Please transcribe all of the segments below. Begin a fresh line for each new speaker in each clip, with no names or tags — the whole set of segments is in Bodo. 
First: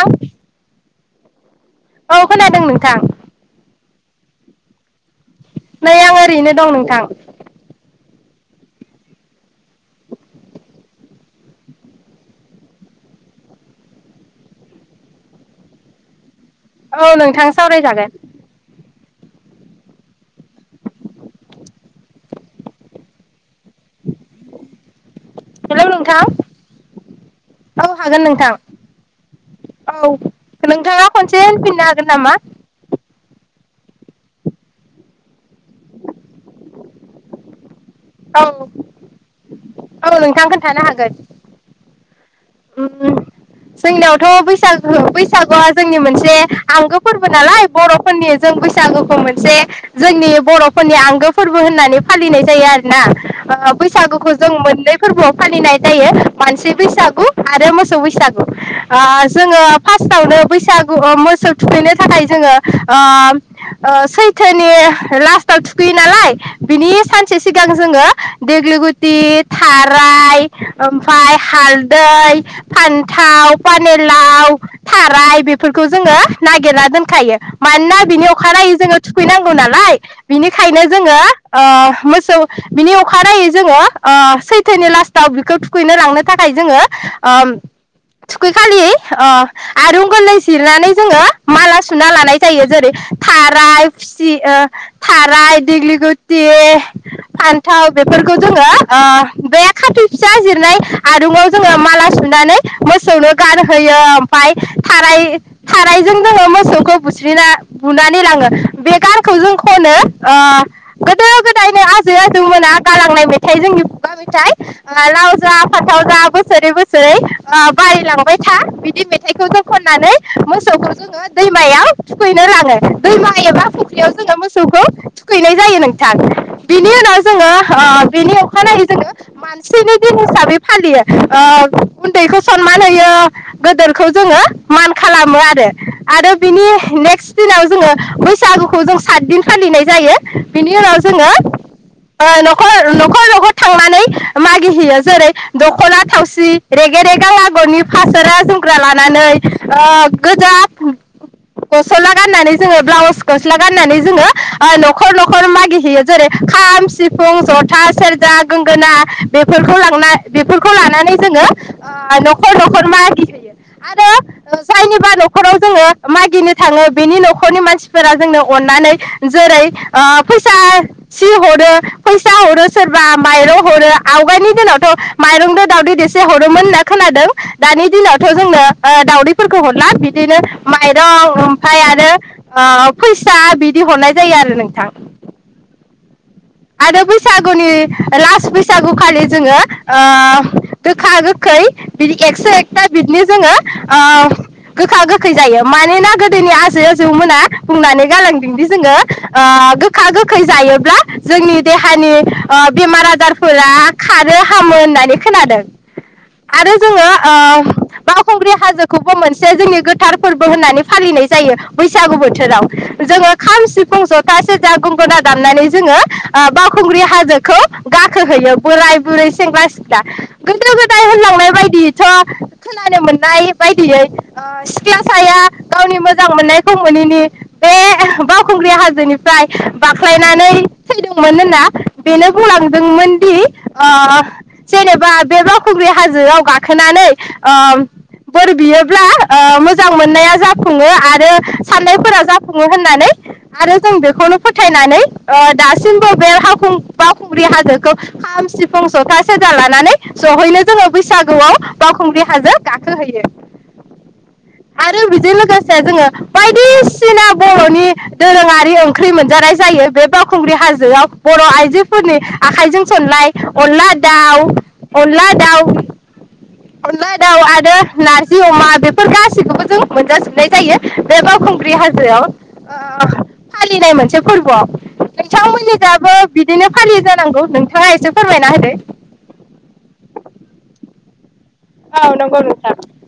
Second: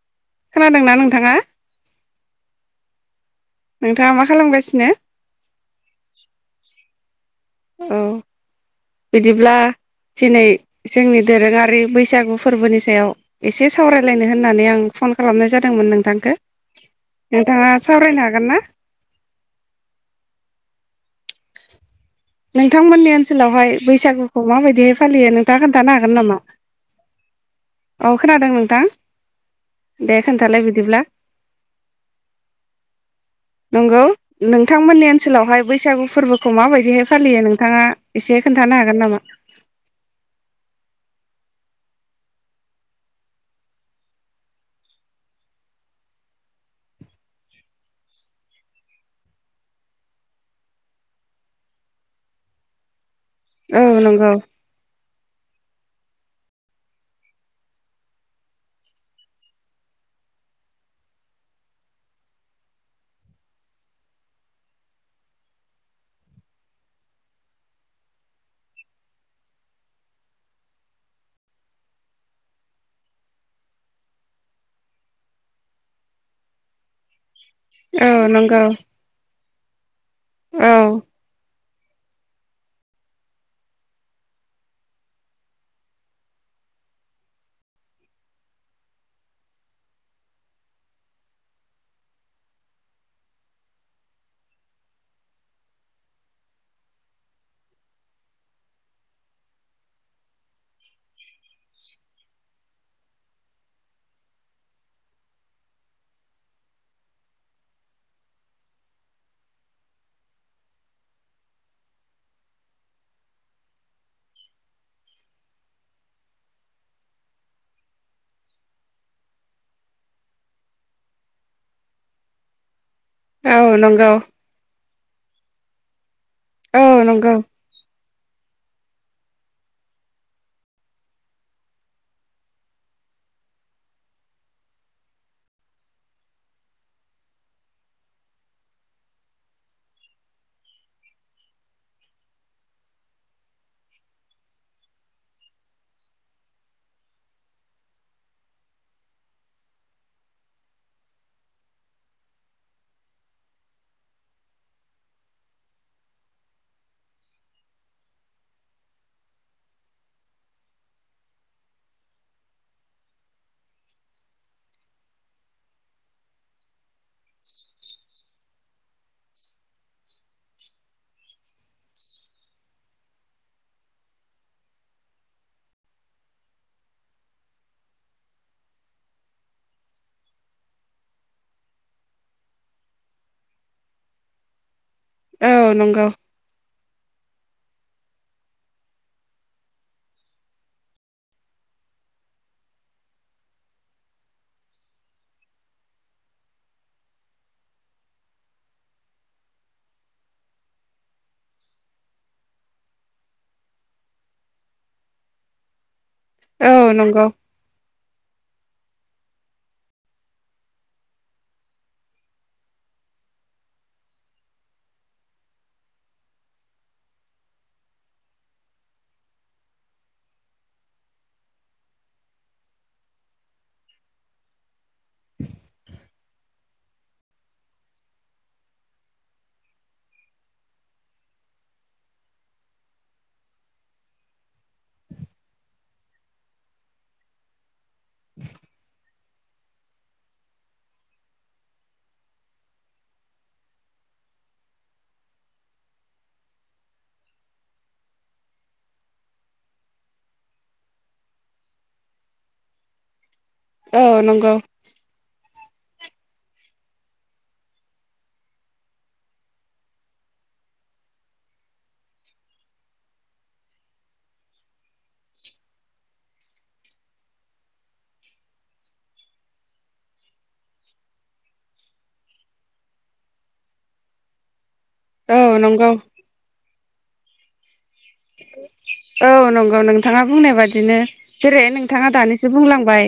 औ
खोनादोंना नोंथाङा
औ खोनादों नों थां
नोंथाङा मा खालामगासिनो?
नै आं ओरैनो दं नोंथां
औ बिदिब्ला दिनै जोंनि दोरोङारि बैसागु फोरबोनि सायाव एसे सावरायलायनो होननानै आं फन खालामनाय जादोंमोन नोंथांखो
औ नोंथां सावरायजागोन।
ना नोंथांमोननि ओनसोलावहाय बैसागुखौ माबायदिहाय फालियो नोंथाङा
हेलौ
खोन्थानो हागोन
नोंथां
नामा
।औ हागोन नोंथां औ।
दे खोन्थालाय बिदिब्ला
नोंथाङा खनसे होनफिननो हागोन नामा!
नंगौ नोंथांमोननि ओनसोलावहाय बैसागु फोरबोखौ माबाय फालियो नोंथाङा एसे
औ
खोन्थानो हागोन नामा?
औ नोंथां खोनथानो हागोन उम जोंनियावथ बैसागो बैसागुआ जोंनि मोनसे आंगो फोरबो नालाय बर'फोरनि जों बैसागोखौ मोनसे जोंनि बर'फोरनि आंगो फोरबो होननानै फालिनाय जायो आरो ना। ओ
औ नंगौ
बैसागुखौ जों मोननै फोरबोआव फालिनाय जायो। मानसि बैसागु आरो मोसौ बैसागु आ जोङो फास्टावनो बैसागु ओ मोसौ थुखैनो थाखाय जोङो ओ ओ सैथोनि लास्टआव थुखैयो नालाय बिनि सानसे सिगां जोङो देग्लि गुथि थाराय ओमफ्राय हालदै इ फान्थाव पानि लाव थाराय बेफोरखौ जोङो नागिरना दोनखायो। मानना
औ
बिनि
नंगौ
अखानायै जोङो थुखैनां ह नालाय
औ
बिनिखायनो जोङो ओ मोसौ बिनि अखानायै जोङो ओ सैथोनि लास्टाव बिखौ थुखैनो लांनो थाखाय जोङो ओम थुखै खालि ओ आरुं गोरलै जिरनानै जोङो माला सुना लानाय जायो जेरै थाराय फुसि ओ थाराय देग्लि गुथि फान्थाव बेफोरखौ जोङो ओ बे खाथि फिसा जिरनाय आरुङाव जोङो माला सुनानै मोसौनो गान होयो ओमफाय थाराय थारायजों जोङो मोसौखौ बुज्रिना बुनानै लाङो बे गानखौ जों खनो गोदो गोदायनो आजै आजौमोना गालांनाय मेथाइ जोंनि खुगा मेथाइ ओ लाव जा फाथाव जा बोसोरै बो सै ओ बारिलांबाय था बिदि मेथाइखौ जोङो खननानै मोसौखौ जोङो दैमायाव थुखैनो लाङो। दैमा
औ
एबा फुख्रियाव
नंगौ
जोङो मोसौखौ थुखैनाय जायो नों थां
औ
बिनि उनाव
नंगौ
जोङो ओ बेनि अखानायै जोङो मानसिनि दिन हिसाबै फालियो ओ उन्दैखौ सनमान होयो गोदोरखौ जोङो मान खालामो आरो आरो बिनि नेक्स्ट दिनाव जोङो बैसागुखौ जों सात दिन फालिनाय जायो बिनि उनाव जोङो ओ नखर नखर नखर थांनानै मागिहैयो जेरै दखना थावसि रेगे रेगां आगरनि फासोरा जोमग्रा लानानै गोजा गसला गाननानै जोङो ब्लाउस गस्ला गाननानै जोङो नखर नखर मागिहैयो जेरै खाम सिफुं जथा सेरजा गोंगोना बेफोरखौ लांना बेफोरखौ लानानै जोङो ओ नखर नखर मागि होयो आरो जायनिबा नखराव जोङो मागिनो थाङो बिनि नखरनि मानसिफोरा जोंनो अननानै जोरै ओ फैसा सि हरो फैसा हरो सोरबा माइरं हरो आवगायनि दिनावथ माइरंदो दाउदै देस से हरोमोन होनना खोनादों दानि दिनावथ जोंनो दाउदैफोरखौ हरला बिदिनो माइरं ओमफ्राय आरो ओ फैसा बिदि हरनाय जायो आरो नोंथां।
औ नंगौ
आरो बैसागुनि लास्ट बैसागु खालि जोङो ओ गोखा गोखै बिदि एकस एकथा बिदनि जोङो गोखा गोखै जायो मानोना गोदोनि आजै आजौमोना बुंनानै गालांदोंदि जोङो ओ गोखा गोखै जायोब्ला जोंनि देहानि ओ बेमार आजारफोरा खारो हामो होननानै खोनादों। आरो
औ
जोङो
नंगौ
ओ बावखुंग्रि हाजो खौबो मोनसे जोंनि गोथार फोरबो होननानै फालिनाय जायो बैसागु बोथोराव जोङो खाम सिफुं जथा सेरजा गंगना दामनानै जोङो ओ बावखुंग्रि हाजोखौ गाखोहोयो बोराय बुरै सेंग्रा सिख्ला गोदो गोदाय होनलांनाय बायदियैथ खोनानो मोननाय बायदियै ओ सिख्ला साया गावनि मोजां मोननायखौ मोनैनि बे बावखुंग्रि हाजोनिफ्राय बाख्लायनानै थैदोंमोन होनना बेनो बुंलांदोंमोनदि ओ जेनेबा बे बावखुंग्रि हाजोआव गाखोनानै ओ बोर बियोब्ला ओ‌ मोजां मोननाया जाफुङो आरो साननायफोरा जाफुङो होननानै आरो जों बेखौनो फोथायनानै ओ दासिमबो बे हाव खुं बावखुंग्रि हाजोखौ खाम सिफुं जथा सेरजा लानानै जयैनो जोङो बैसागुआव बावखुंग्रि हाजो गाखो हैयो।
औ नंगौ
से जोङो बायदिसिना बर'नि दोरोङारि ओंख्रि मोनजानाय जायो बे बाव खुंग्रि हाजोआव बर' आइजोफोरनि आखाइजों सनलाय अनला दाउ अनला दाउ अनला दाउ आरो नारजि अमा बेफोर गासिखौबो जों मोनजाजोबनाय जायो बे बावखुंग्रि हाजोआव ओ फालिनाय मोनसे फोरबोआव।
औ
नोंथांमोननि
नंगौ
जाबो बिदिनो फालियो जान नांगौ नोंथाङा एसे फोरमायना होदो
औ नंगौ नोंथाङा बुंनाय बादिनो जेरै नोंथाङा
औ नंगौ
दानिसो
नोंथां
बुंलांबाय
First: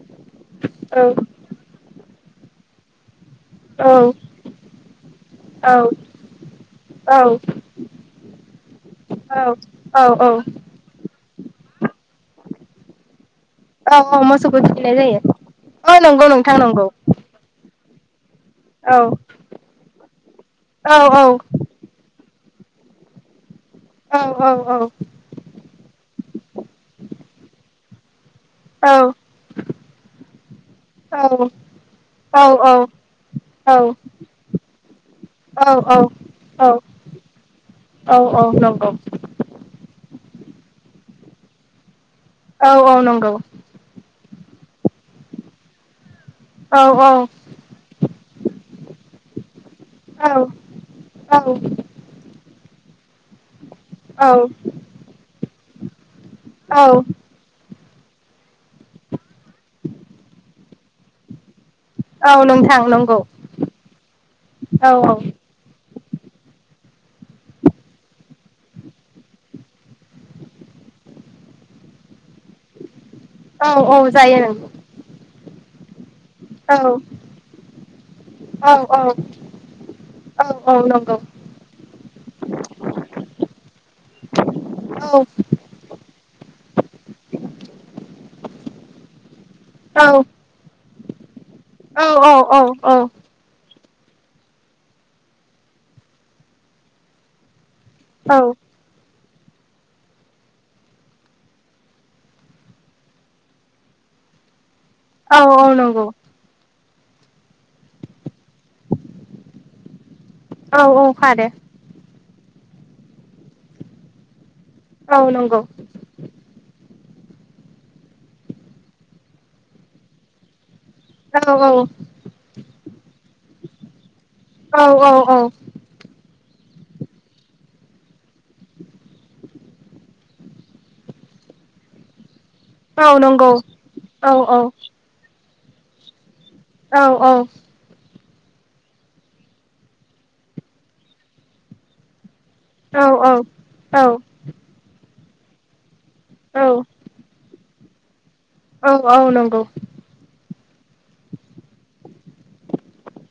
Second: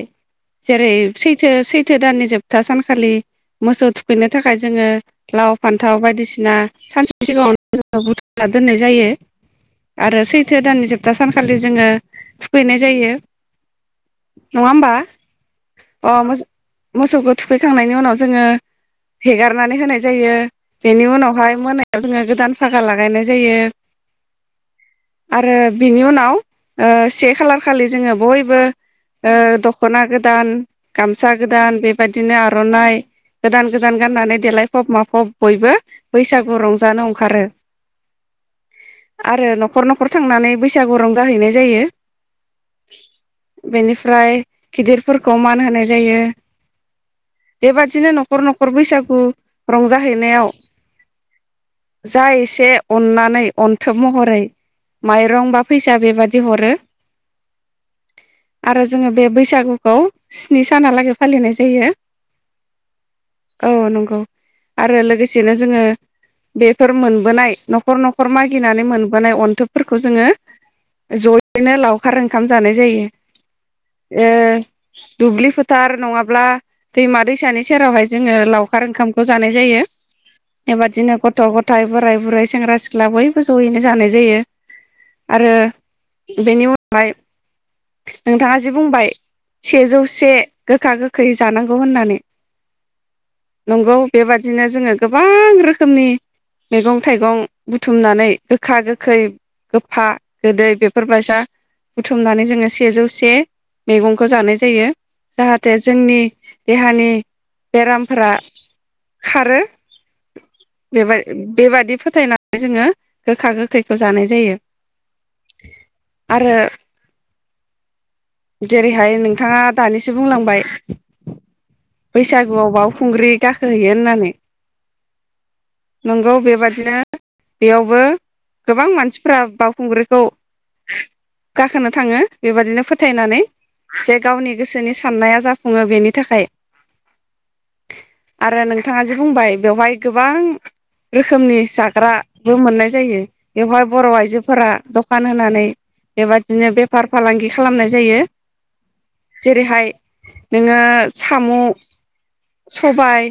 जेरै
औ
सैथो सैथो दाननि जोब था सानखालि मोसौ
औ
थुखैनो थाखाय जोङो लाव
औ
फान्थाव बायदिसिना
औ
सानसे सिगाङाव जोङो बुथुमना दोननाय जायो।
औ
आरो
औ
सैथो दाननि जोबथा सानखालि जोङो थुखैनाय जायो
औ औ मोसौखौ
।नङा होमबा
थुखैनाय जायो औ
अ
नंगौ
मोसो
नोंथां नंगौ
मोसौखौ थुखैखां नायनि उनावज जोङो
औ
हेरनानै होनाय जायो
औ
बेनि
औ
उनावहाय मोनायाव जोङो गोदान फागा लागायनाय जायो।
औ औ
आरो बिनि उनाव ओ से खालार खालि जोङो बय बो ओ
औ
दख'ना गोदान
औ
गामसा गोदान बेबायदिनो
औ
आर'नाइ गोदान गोदान गाननानै देलायफब माफब बयबो बैसागु
औ
रंजानो अंखारो
औ औ नंगौ
रो न'खर न'खर थांनानै बैसागु रं जाहैनाय जायो।
औ औ नंगौ
बेनिफ्राय गिदिरफोरखौ मान होनाय जायो
औ औ
बेबादिनो नखर नखर बैसागु
औ
रंजाहैनायाव जा एसे अननानै अन थोब
औ
महरै
औ
माइरं बा फैसा बेबादि दि हरो
औ
आरो जोङो बे बैसागुखौ स्नि सानालागै फालिनाय जा जायो
औ नोंथां नंगौ
औ नंगौ
औ
आरो लोगोसेनो जोङो बेफोर मोनबोनाय नखर नखर मागि गिनानै मोनबोनाय अन्थोबफोरखौ जोङो जयैनो लावखार ओंखाम जानाय जायो
औ औ जायो
ए
नंगौ
दुब्लि फो थार नङा ब्ला
औ
दैमा दैसानि सेरावहाय जोङो
औ
लावखार
औ
ओंखामखौ जानाय जायो
औ औ
बेबादिनो
नंगौ
गथ' गथाय बोराय बुरै सेंग्रा सिख्ला बय जयैनो जानाय जायो
औ
बेनि उनावहाय नोंथाङा जि बुंबाय सेजौ
औ
से गोखा गोख खै
औ औ औ औ
नंगौ बेबादिनो जोङो गोबां रोखोमनि मैगं थाइगं बुथुमनानै गोखा गोखै गोफा गोदै बेफोर बायसा बुथुमनानै जोङो सेजौ से मैगंखौ जानाय जायो
औ
जाहाथे
नंगौ
जोंनि देहानि बेरामफोरा खारो
औ औ खारो
बेबा-बेबादि फोथायना जोङो गोखा गोखैखौ जानाय जायो
औ नंगौ
आरो जेरैहाय नोंथाङा दानिसो बुंलांबाय
औ
बैसागुआव बावखुंग्रि गाखो खोहैयो होननानै
औ औ औ
बिदिनो बेयावबो गोबां मानसिफ्रा बावखुंग्रिखौ गाखोनो थाङो बेबादिनो
औ
फोथायनानै
नंगौ
जे
औ
गावनि
औ
गोसोनि साननाया जाफ फुङो बेनि थाखाय
औ औ
आरो नोंथाङा जे बुंबाय बेवहाय गोबां रोखोमनि जाग्राबो मोन
औ
जायो बेवहाय बर'
औ
आइजोफोरा द फानहोनानै बेबादिनो
औ
बेफार फालांगि खालामनाय जा जायो
औ औ नंगौ
जेरैहाय नोङो साम' सबाय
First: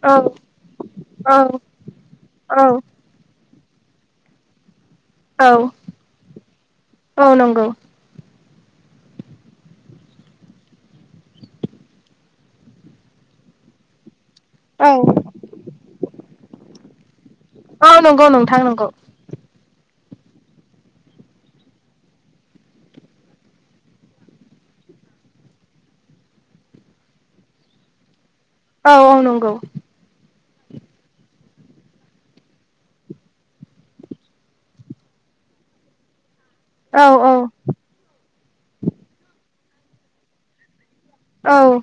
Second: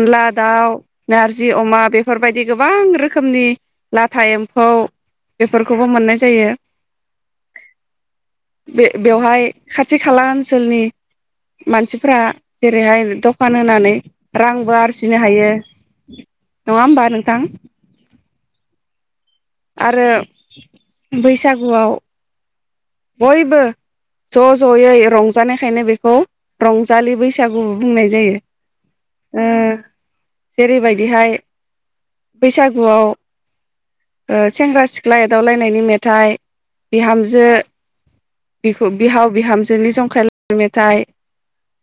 औ
दाउ नारजि
औ
अमा बेफोरबायदि
औ
गोबां
औ
रोखोमनि लाथा एम्फौ बेफोरखौबो मोननाय जायो
औ नंगौ
बे-बेवहाय खाथि खाला ओनसोलनि मानसिफ्रा जेरैहाय दखान होनानै रांबो
औ
आरजिनो हायो नङा होमबा नोंथां
औ नंगौ नोंथां नंगौ
आरो बैसागुआव बयबो ज' ज'यै रंजानायखायनो बेखौ रंजालि बैसागुबो बुंनाय जायो
औ औ
ओ
नंगौ
जेरैबायदिहाय बैसागुआव ओ सेंग्रा सिख्ला एदावलायनायनि मेथाइ
औ
बिहामजो बिखु बिहाव बिहामज जोंनि जंखालायनाय मेथाइ
औ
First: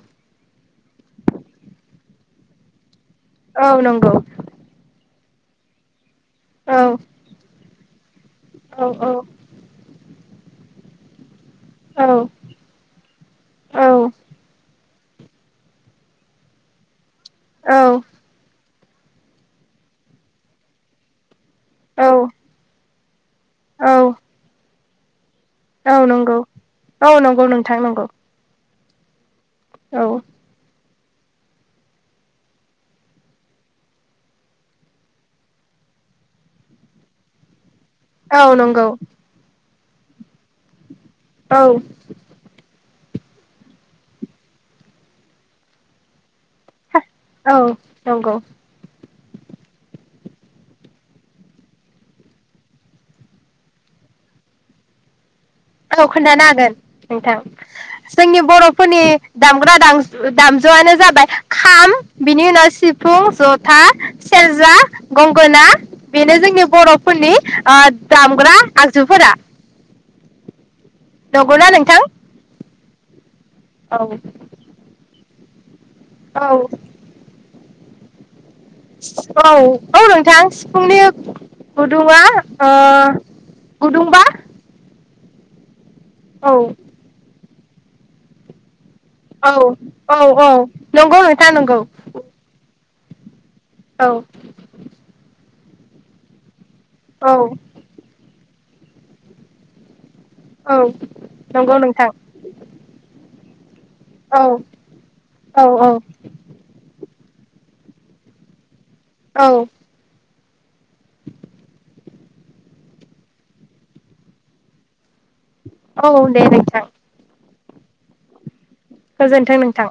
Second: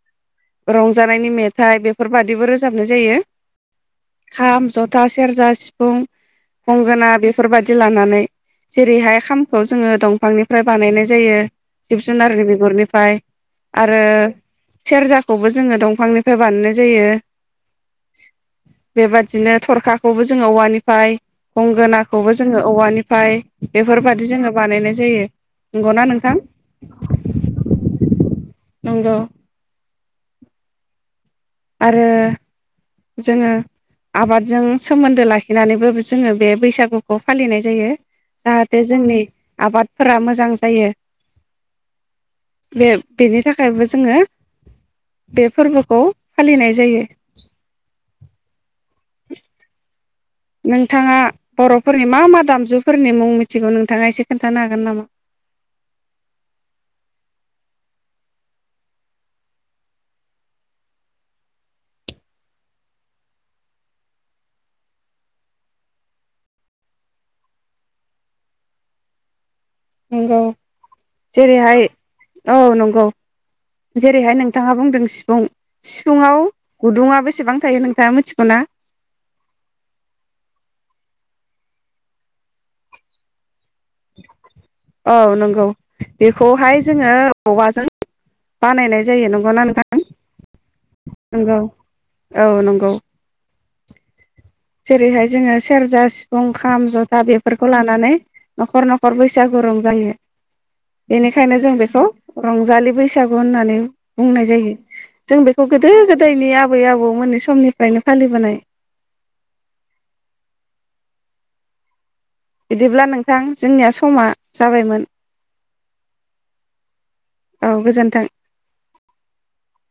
रंजानायनि मेथाइ बेफोरबादिबो रोजाबनाय जायो
औ नंगौ
खाम जथा सि सेरजा सिफुं
औ औ
गंगोना बेफोरबादि लानानै जेरैहाय खामखौ जोङो दंफांनि फ्राय बानायनाय जायो जिब
औ
जुनारनि बिगुरनिफाय आरो सेरजा खौबो जोङो दंफांनिफाय बानायनाय जायो [inaudible] बेबादिनो थरखाखौबो जोङो औवानिफाय गंगोनाखौबो जोङो औवानि फ्राय बेफोरबायदि
औ
जोङो बानायनाय जायो
औ
नंगौना नोंथां
नंगौ औ नंगौ नोंथां नंगौ।
नोंगौ।
औ
आरो जोङो आबादजों सोमोनदो लाखिनानैबो जोङो बे बैसागुखौ फालिनाय जायो।
औ
जाहाथे
नंगौ
जोंनि आबादफोरा मोजां जायो।
औ
बे बेनि थाखायबो जोङो बे फोरबोखौ फालिनाय जायो।
औ नंगौ।
नोंथाङा बर'फोरनि मा मा दामजुफोरनि मुं मिथिगौ नोंथाङा एसे खोनथानो हागोन नामा?
औ खोनथानो हागोन नोंथां जोंनि बर'फोरनि दामग्रा दांजु दामजुआनो जाबाय खाम बिनि उनाव सिफुं जथा सेरजा गंगोना बेनो जोंनि बर'फोरनि ओ दामग्रा आगजुफोरा।
नोंगौ।
नंगौना
जेरैहाय
नोंथां
औ नंगौ।
औ
जेरैहाय नोंथाङा बुंदों सि फुं सिफुुंङाव
औ
गुदुङा बेसेबां थायो नोंथाङा मिथिगौना?
औ औ नोंथां सिफुंनि गुदुंआ ओ गुदुंबा
औ नोंगौ
औ
बेखौहाय जोङो औवाजों बानायनाय जायो
औ
नंगौना नोंथां
औ औ नंगौ नोंथां नंगौ।
औ नंगौ
औ
जेरैहाय जोङो सेरजा सिफुं खाम जथा
औ
बेफोरखौ लानानै न'खर न'खर बैसागु रंजायो।
औ
बेनिखायनो जों
नंगौ
बेखौ
नोंथां
रंजालि बैसागु होननान [unintelligible]
औ
बुंनाय जायो जों बेखौ
औ औ
गोदो गोदायनि आबै आबौ मोननि समनिफ्रायनो फालिबोनाय
औ
बिदिब्ला नोंथां जोंनिया समा जाबायमोन
औ औ दे दे जागोन
औ गोजोन्थों
गोजोन्थों नोंथां